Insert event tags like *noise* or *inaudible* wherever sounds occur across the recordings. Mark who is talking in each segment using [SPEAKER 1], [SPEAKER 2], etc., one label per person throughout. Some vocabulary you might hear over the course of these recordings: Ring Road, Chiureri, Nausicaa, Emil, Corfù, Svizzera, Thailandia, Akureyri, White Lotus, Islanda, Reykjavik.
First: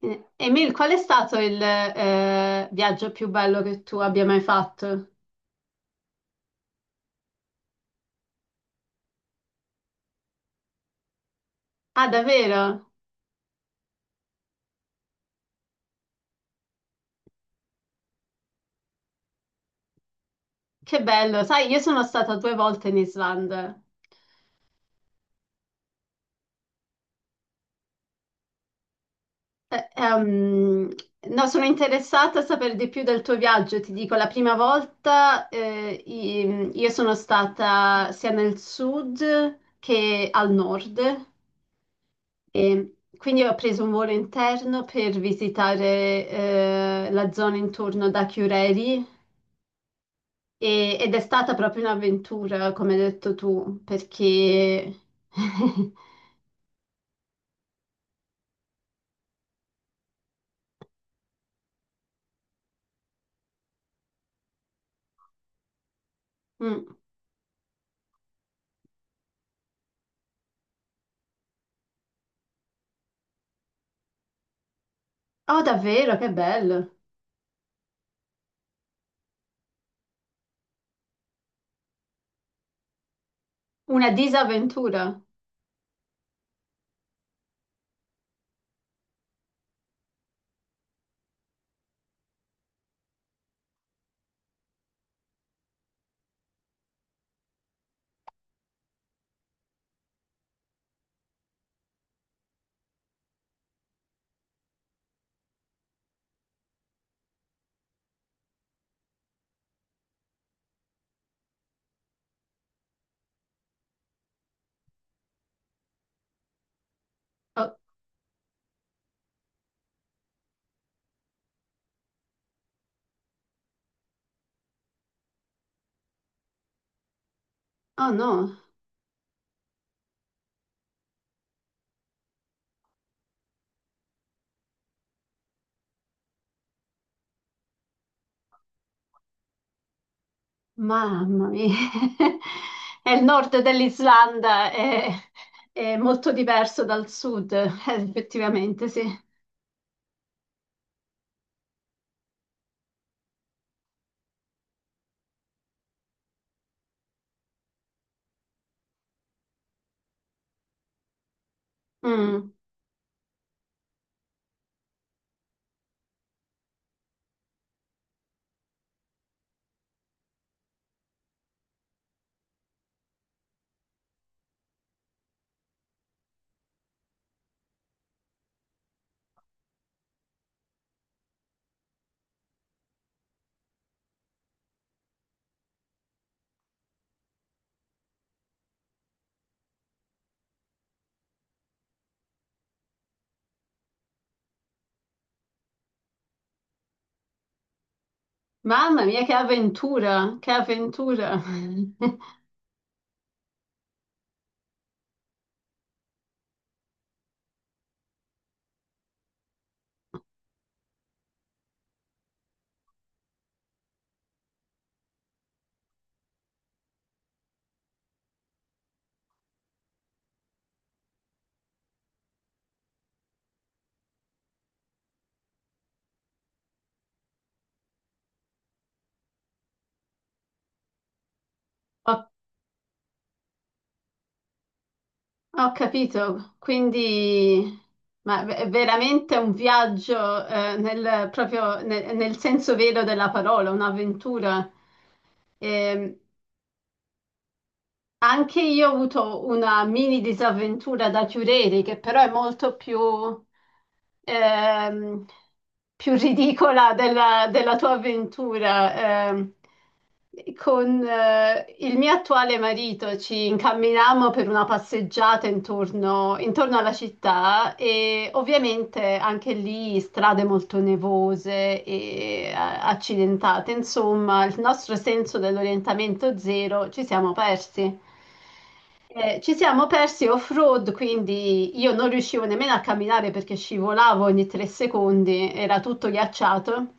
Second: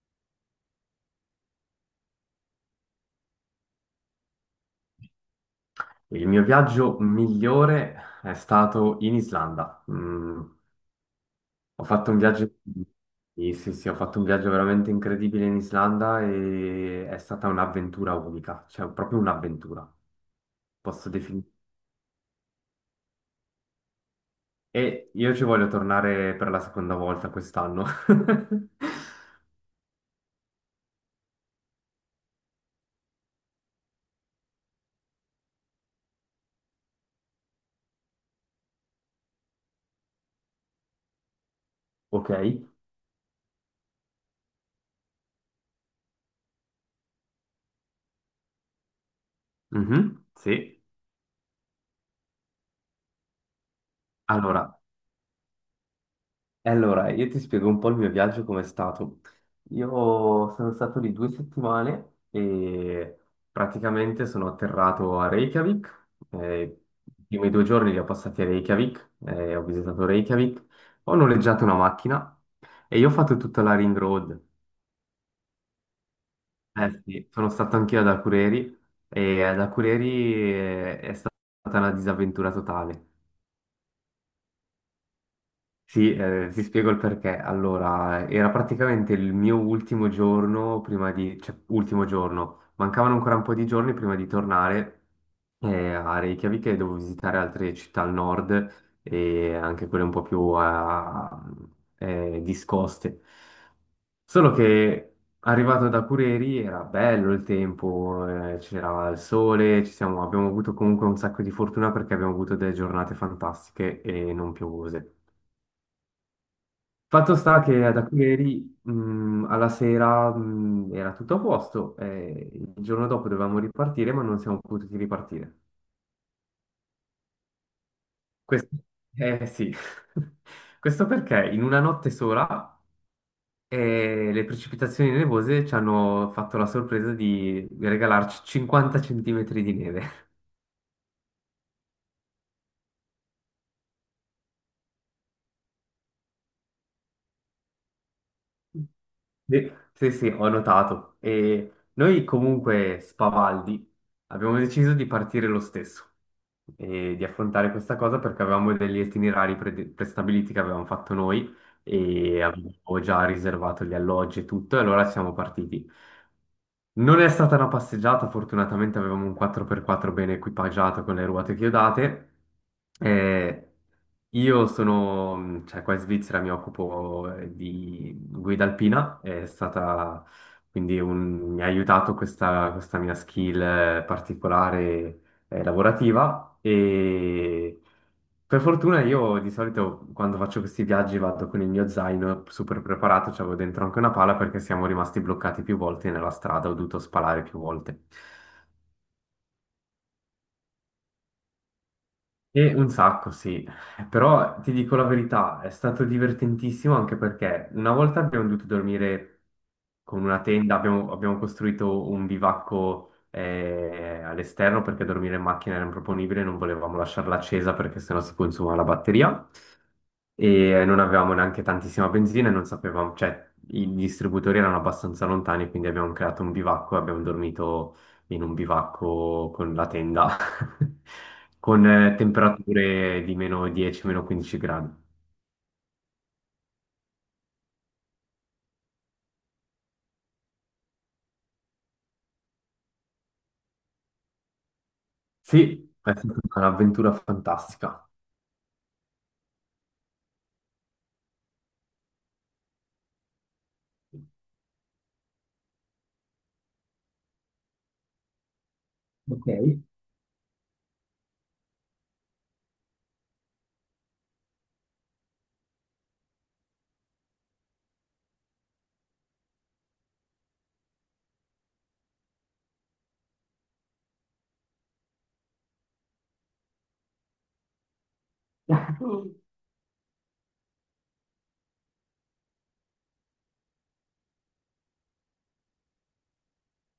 [SPEAKER 1] Emil, qual è stato il viaggio più bello che tu abbia mai fatto?
[SPEAKER 2] Il mio viaggio migliore è stato in Islanda. Ho
[SPEAKER 1] Ah,
[SPEAKER 2] fatto un viaggio.
[SPEAKER 1] davvero?
[SPEAKER 2] Sì, sì, sì, ho fatto un viaggio veramente incredibile in Islanda e è stata un'avventura unica, cioè proprio un'avventura,
[SPEAKER 1] Che
[SPEAKER 2] posso
[SPEAKER 1] bello!
[SPEAKER 2] definire.
[SPEAKER 1] Sai, io sono stata due volte in Islanda.
[SPEAKER 2] E io ci voglio tornare per la seconda volta quest'anno. *laughs*
[SPEAKER 1] Eh, ehm, no, sono interessata a sapere di più del tuo viaggio. Ti dico, la prima volta io sono stata sia nel sud che al nord
[SPEAKER 2] Ok?
[SPEAKER 1] e quindi ho preso un volo interno per visitare la zona intorno da Chiureri.
[SPEAKER 2] Mhm, sì.
[SPEAKER 1] Ed è stata proprio un'avventura, come hai detto tu,
[SPEAKER 2] Allora,
[SPEAKER 1] perché... *laughs*
[SPEAKER 2] Allora, io ti spiego un po' il mio viaggio com'è stato. Io sono stato lì 2 settimane e praticamente sono atterrato a Reykjavik.
[SPEAKER 1] Mm.
[SPEAKER 2] I primi 2 giorni li ho passati a Reykjavik, ho visitato Reykjavik, ho noleggiato una macchina e io ho fatto tutta la Ring Road.
[SPEAKER 1] Oh, davvero, che bello!
[SPEAKER 2] Eh sì, sono stato anch'io ad Akureyri e ad Akureyri è stata una disavventura totale.
[SPEAKER 1] Una disavventura.
[SPEAKER 2] Sì, ti spiego il perché. Allora, era praticamente il mio ultimo giorno prima di, cioè, ultimo giorno, mancavano ancora un po' di giorni prima di tornare a Reykjavik e dovevo visitare altre città al nord e anche quelle un po' più discoste. Solo che arrivato da Cureri era bello il tempo, c'era il sole, abbiamo avuto comunque un sacco di fortuna perché abbiamo avuto delle giornate fantastiche e non piovose. Fatto sta
[SPEAKER 1] Oh,
[SPEAKER 2] che da ieri alla sera era tutto a posto, e il giorno dopo dovevamo ripartire, ma non siamo potuti ripartire.
[SPEAKER 1] oh no,
[SPEAKER 2] Questo, eh sì, *laughs* questo perché in una notte sola le precipitazioni nevose ci hanno fatto la sorpresa di regalarci 50 centimetri di neve.
[SPEAKER 1] mamma mia! *laughs* È il nord dell'Islanda, è molto diverso dal sud, *laughs* effettivamente, sì.
[SPEAKER 2] Sì, sì, sì, ho notato. E noi comunque, spavaldi, abbiamo deciso di partire lo stesso e di affrontare questa cosa perché avevamo degli itinerari prestabiliti che avevamo fatto noi e
[SPEAKER 1] Mm.
[SPEAKER 2] avevo già riservato gli alloggi e tutto, e allora siamo partiti. Non è stata una passeggiata, fortunatamente avevamo un 4x4 ben equipaggiato con le ruote chiodate. Eh, io sono, cioè qua in Svizzera mi occupo di guida alpina, quindi mi ha aiutato questa mia skill particolare, lavorativa e per fortuna io di solito quando faccio questi viaggi vado con il mio zaino super preparato, c'avevo dentro anche una pala perché siamo rimasti bloccati più volte nella strada, ho dovuto spalare più volte.
[SPEAKER 1] Mamma mia, che avventura, che avventura! *laughs*
[SPEAKER 2] E un sacco, sì, però ti dico la verità, è stato divertentissimo anche perché una volta abbiamo dovuto dormire con una tenda, abbiamo costruito un bivacco all'esterno perché dormire in macchina era improponibile, non volevamo lasciarla accesa perché sennò si consuma la batteria e non avevamo neanche tantissima benzina e non sapevamo, cioè i distributori erano abbastanza lontani, quindi abbiamo creato un bivacco e abbiamo dormito in un bivacco con la tenda, *laughs* con
[SPEAKER 1] Ho
[SPEAKER 2] temperature di meno 10, meno 15 gradi.
[SPEAKER 1] Ho capito, quindi ma è veramente un viaggio nel senso vero della parola, un'avventura.
[SPEAKER 2] Sì, è
[SPEAKER 1] Ehm,
[SPEAKER 2] stata un'avventura fantastica.
[SPEAKER 1] Anche io ho avuto una mini disavventura da Chiureri, che però è molto più, ehm, più ridicola della tua avventura.
[SPEAKER 2] Ok.
[SPEAKER 1] Con il mio attuale marito ci incamminammo per una passeggiata intorno, intorno alla città e ovviamente anche lì strade molto nevose e accidentate. Insomma, il nostro senso dell'orientamento zero ci siamo persi. Ci siamo persi off-road, quindi io non riuscivo nemmeno a camminare perché scivolavo ogni 3 secondi, era tutto ghiacciato.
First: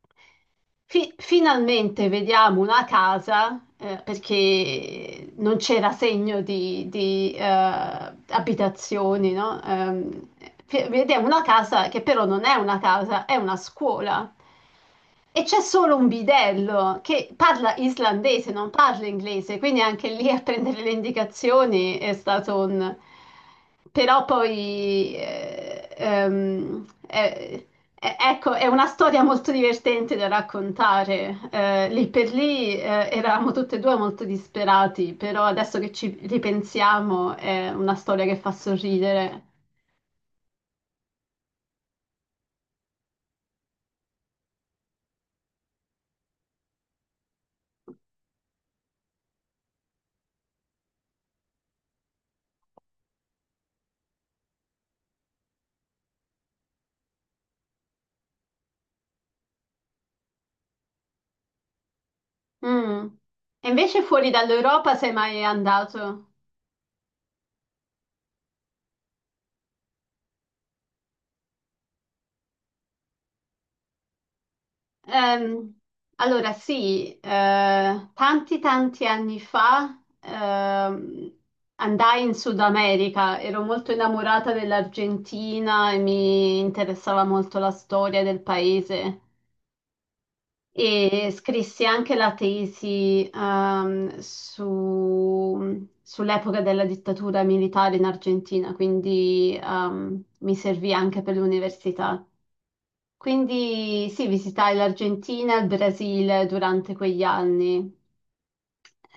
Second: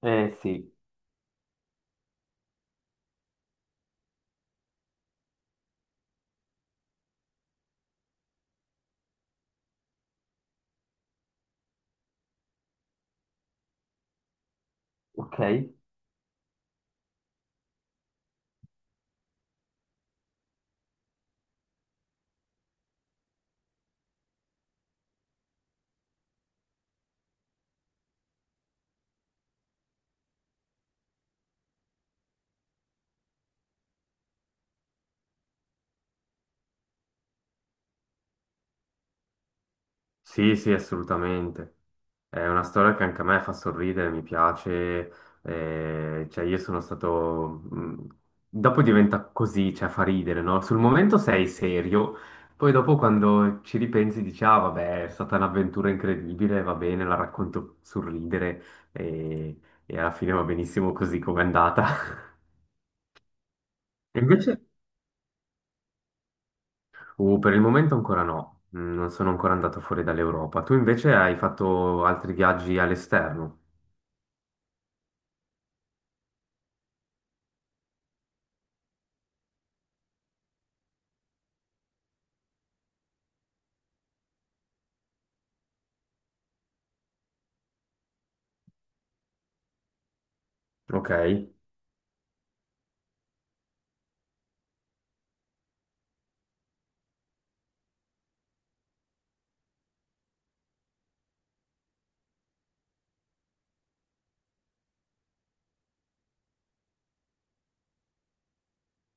[SPEAKER 2] Eh sì,
[SPEAKER 1] Finalmente vediamo una casa, perché non c'era segno di abitazioni, no? Vediamo una casa che però non è una casa, è una scuola.
[SPEAKER 2] ok.
[SPEAKER 1] E c'è solo un bidello che parla islandese, non parla inglese, quindi anche lì a prendere le indicazioni è stato un... Però poi, ecco, è una storia molto divertente da raccontare. Lì per lì, eravamo tutte e due molto disperati, però adesso che ci ripensiamo è una storia che fa sorridere.
[SPEAKER 2] Sì, sì, assolutamente. È una storia che anche a me fa sorridere, mi piace. Cioè, dopo diventa così, cioè fa ridere, no? Sul momento sei serio, poi dopo quando ci ripensi dici, ah vabbè, è stata un'avventura incredibile, va bene, la racconto sorridere e, e alla fine va benissimo così come è andata. *laughs*
[SPEAKER 1] Mm. E invece
[SPEAKER 2] E
[SPEAKER 1] fuori
[SPEAKER 2] invece,
[SPEAKER 1] dall'Europa sei mai andato?
[SPEAKER 2] per il momento ancora no, non sono ancora andato fuori dall'Europa. Tu invece hai fatto altri viaggi all'esterno?
[SPEAKER 1] Ehm, allora, sì, tanti tanti anni fa andai in Sud America, ero molto innamorata dell'Argentina e mi interessava molto la storia del paese
[SPEAKER 2] Ok.
[SPEAKER 1] e scrissi anche la tesi sull'epoca della dittatura militare in Argentina, quindi mi servì anche per l'università. Quindi sì, visitai l'Argentina e il Brasile durante quegli anni.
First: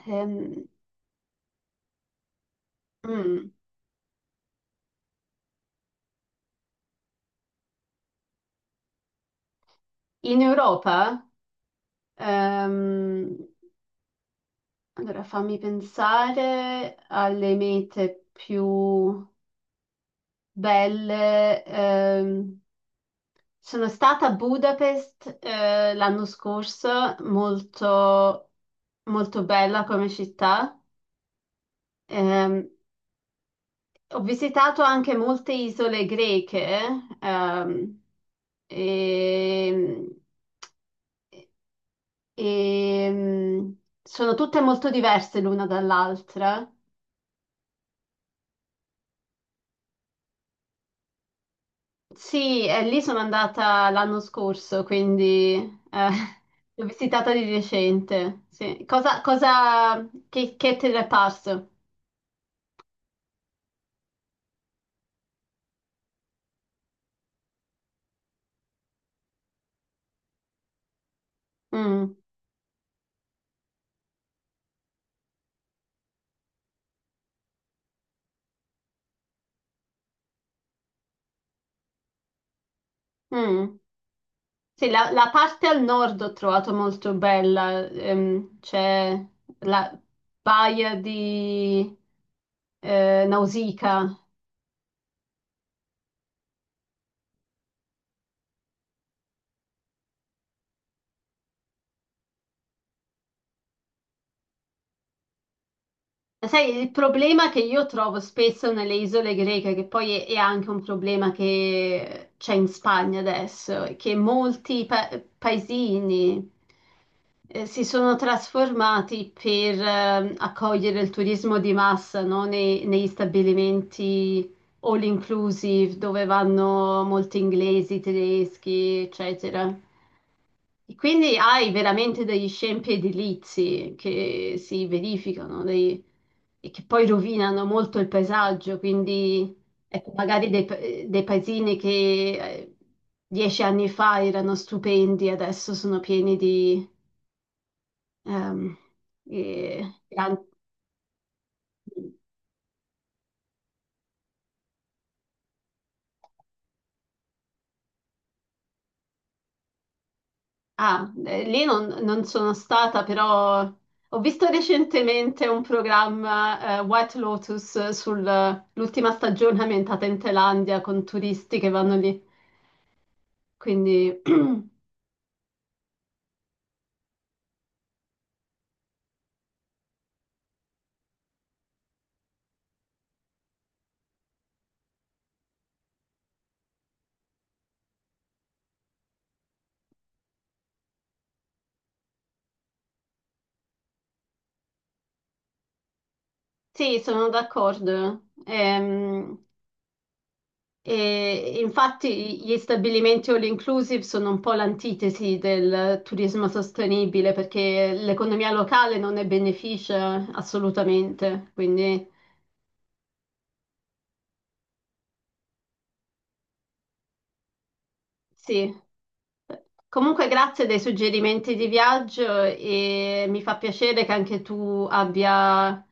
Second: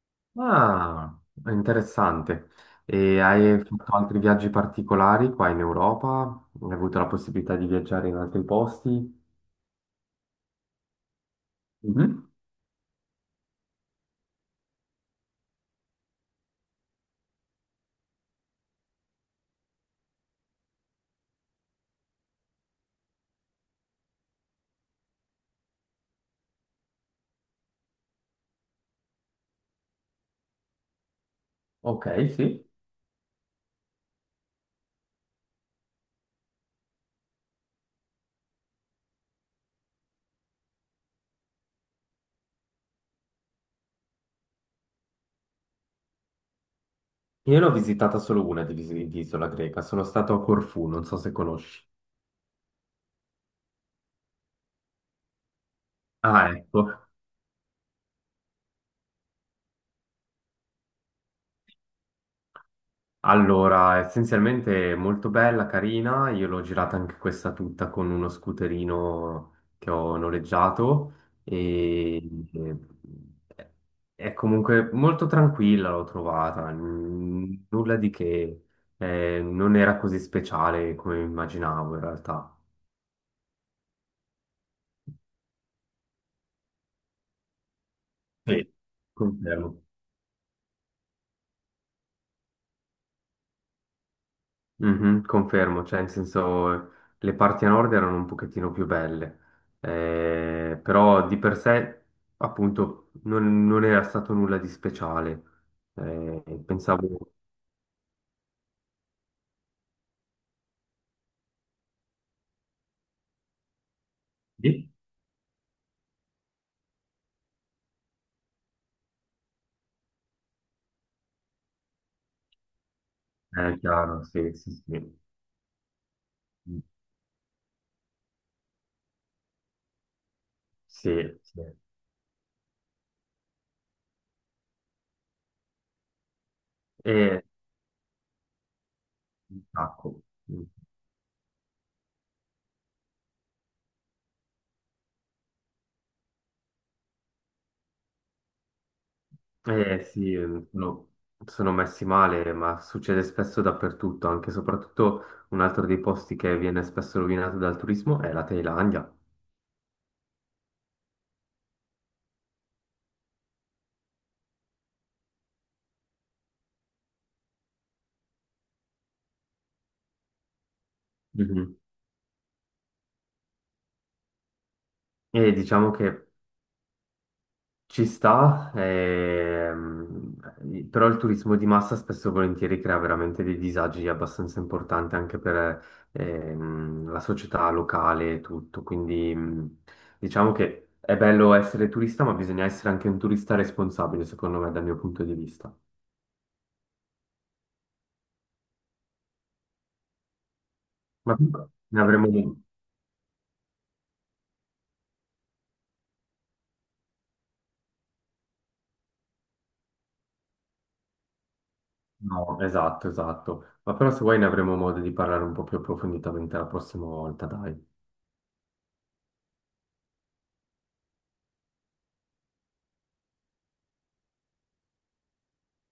[SPEAKER 1] Ehm,
[SPEAKER 2] Ah, interessante. E
[SPEAKER 1] mm.
[SPEAKER 2] hai fatto altri viaggi particolari qua in Europa? Hai avuto la possibilità di viaggiare in altri posti?
[SPEAKER 1] In Europa,
[SPEAKER 2] Mhm.
[SPEAKER 1] ehm, allora fammi pensare alle mete più belle. Sono stata a Budapest, l'anno scorso, molto, molto bella come città.
[SPEAKER 2] Ok,
[SPEAKER 1] Ehm,
[SPEAKER 2] sì.
[SPEAKER 1] Ho visitato anche molte isole greche, ehm, e, e- sono tutte molto diverse l'una dall'altra.
[SPEAKER 2] Io l'ho visitata solo una di, di isola greca, sono stato a Corfù, non so se conosci.
[SPEAKER 1] Sì, e lì sono andata l'anno scorso, quindi eh,
[SPEAKER 2] Ah,
[SPEAKER 1] *laughs* l'ho
[SPEAKER 2] ecco.
[SPEAKER 1] visitata di recente. Sì. Cosa, che te ne è parso?
[SPEAKER 2] Allora, essenzialmente è molto bella, carina, io l'ho girata anche questa tutta con uno scooterino che ho noleggiato
[SPEAKER 1] Mm,
[SPEAKER 2] e e è comunque molto tranquilla, l'ho trovata, nulla di che, non era così speciale come immaginavo in realtà.
[SPEAKER 1] mm. Sì, la parte al nord ho trovato molto bella,
[SPEAKER 2] Sì.
[SPEAKER 1] c'è
[SPEAKER 2] Confermo.
[SPEAKER 1] la baia di Nausicaa.
[SPEAKER 2] Mhm, confermo, cioè in senso le parti a nord erano un pochettino più belle, però di per sé appunto non era stato nulla di speciale.
[SPEAKER 1] Sai, il
[SPEAKER 2] Pensavo...
[SPEAKER 1] problema che io trovo spesso nelle isole greche, che poi è anche un problema che c'è in Spagna adesso, è che molti
[SPEAKER 2] Sì.
[SPEAKER 1] paesini, si sono trasformati per accogliere il turismo di massa, no? Negli
[SPEAKER 2] Chiaro, sì,
[SPEAKER 1] stabilimenti
[SPEAKER 2] sì,
[SPEAKER 1] all
[SPEAKER 2] sì.
[SPEAKER 1] inclusive dove vanno molti inglesi, tedeschi, eccetera. E
[SPEAKER 2] Sì,
[SPEAKER 1] quindi
[SPEAKER 2] sì.
[SPEAKER 1] hai veramente degli scempi edilizi che si verificano e che poi
[SPEAKER 2] E
[SPEAKER 1] rovinano molto il paesaggio, quindi
[SPEAKER 2] un
[SPEAKER 1] ecco,
[SPEAKER 2] sacco.
[SPEAKER 1] magari dei paesini che 10 anni fa erano stupendi, adesso sono pieni di... Ehm, e- e
[SPEAKER 2] Sì,
[SPEAKER 1] an-
[SPEAKER 2] sono, sono messi male, ma succede spesso dappertutto, anche e soprattutto un altro dei posti che viene spesso rovinato dal turismo è la Thailandia.
[SPEAKER 1] ah, lì non sono stata, però ho visto recentemente un programma, White Lotus sull'ultima stagione ambientata in Thailandia con turisti che
[SPEAKER 2] Mhm.
[SPEAKER 1] vanno lì. Quindi *clears throat*
[SPEAKER 2] E diciamo che ci sta, però il turismo di massa spesso e volentieri crea veramente dei disagi abbastanza importanti anche per la società locale e tutto. Quindi diciamo che è bello essere turista, ma bisogna essere anche un turista responsabile, secondo me, dal mio punto di vista.
[SPEAKER 1] sì, sono d'accordo.
[SPEAKER 2] Ma
[SPEAKER 1] E
[SPEAKER 2] ne
[SPEAKER 1] infatti gli
[SPEAKER 2] avremo...
[SPEAKER 1] stabilimenti all inclusive sono un po' l'antitesi del turismo sostenibile perché l'economia locale non ne beneficia assolutamente. Quindi
[SPEAKER 2] No, esatto, esatto. Ma però se vuoi ne avremo modo di parlare un po' più approfonditamente la prossima volta, dai.
[SPEAKER 1] sì. Comunque grazie dei suggerimenti di viaggio e mi fa piacere che anche tu abbia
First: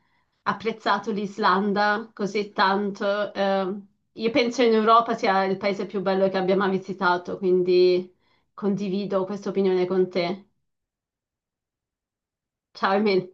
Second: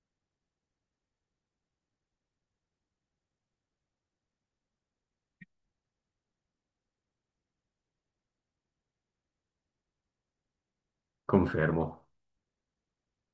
[SPEAKER 1] apprezzato l'Islanda così tanto. Io penso in Europa sia il paese più bello che abbia mai visitato, quindi condivido questa opinione con te.
[SPEAKER 2] Confermo.
[SPEAKER 1] Ciao Emil.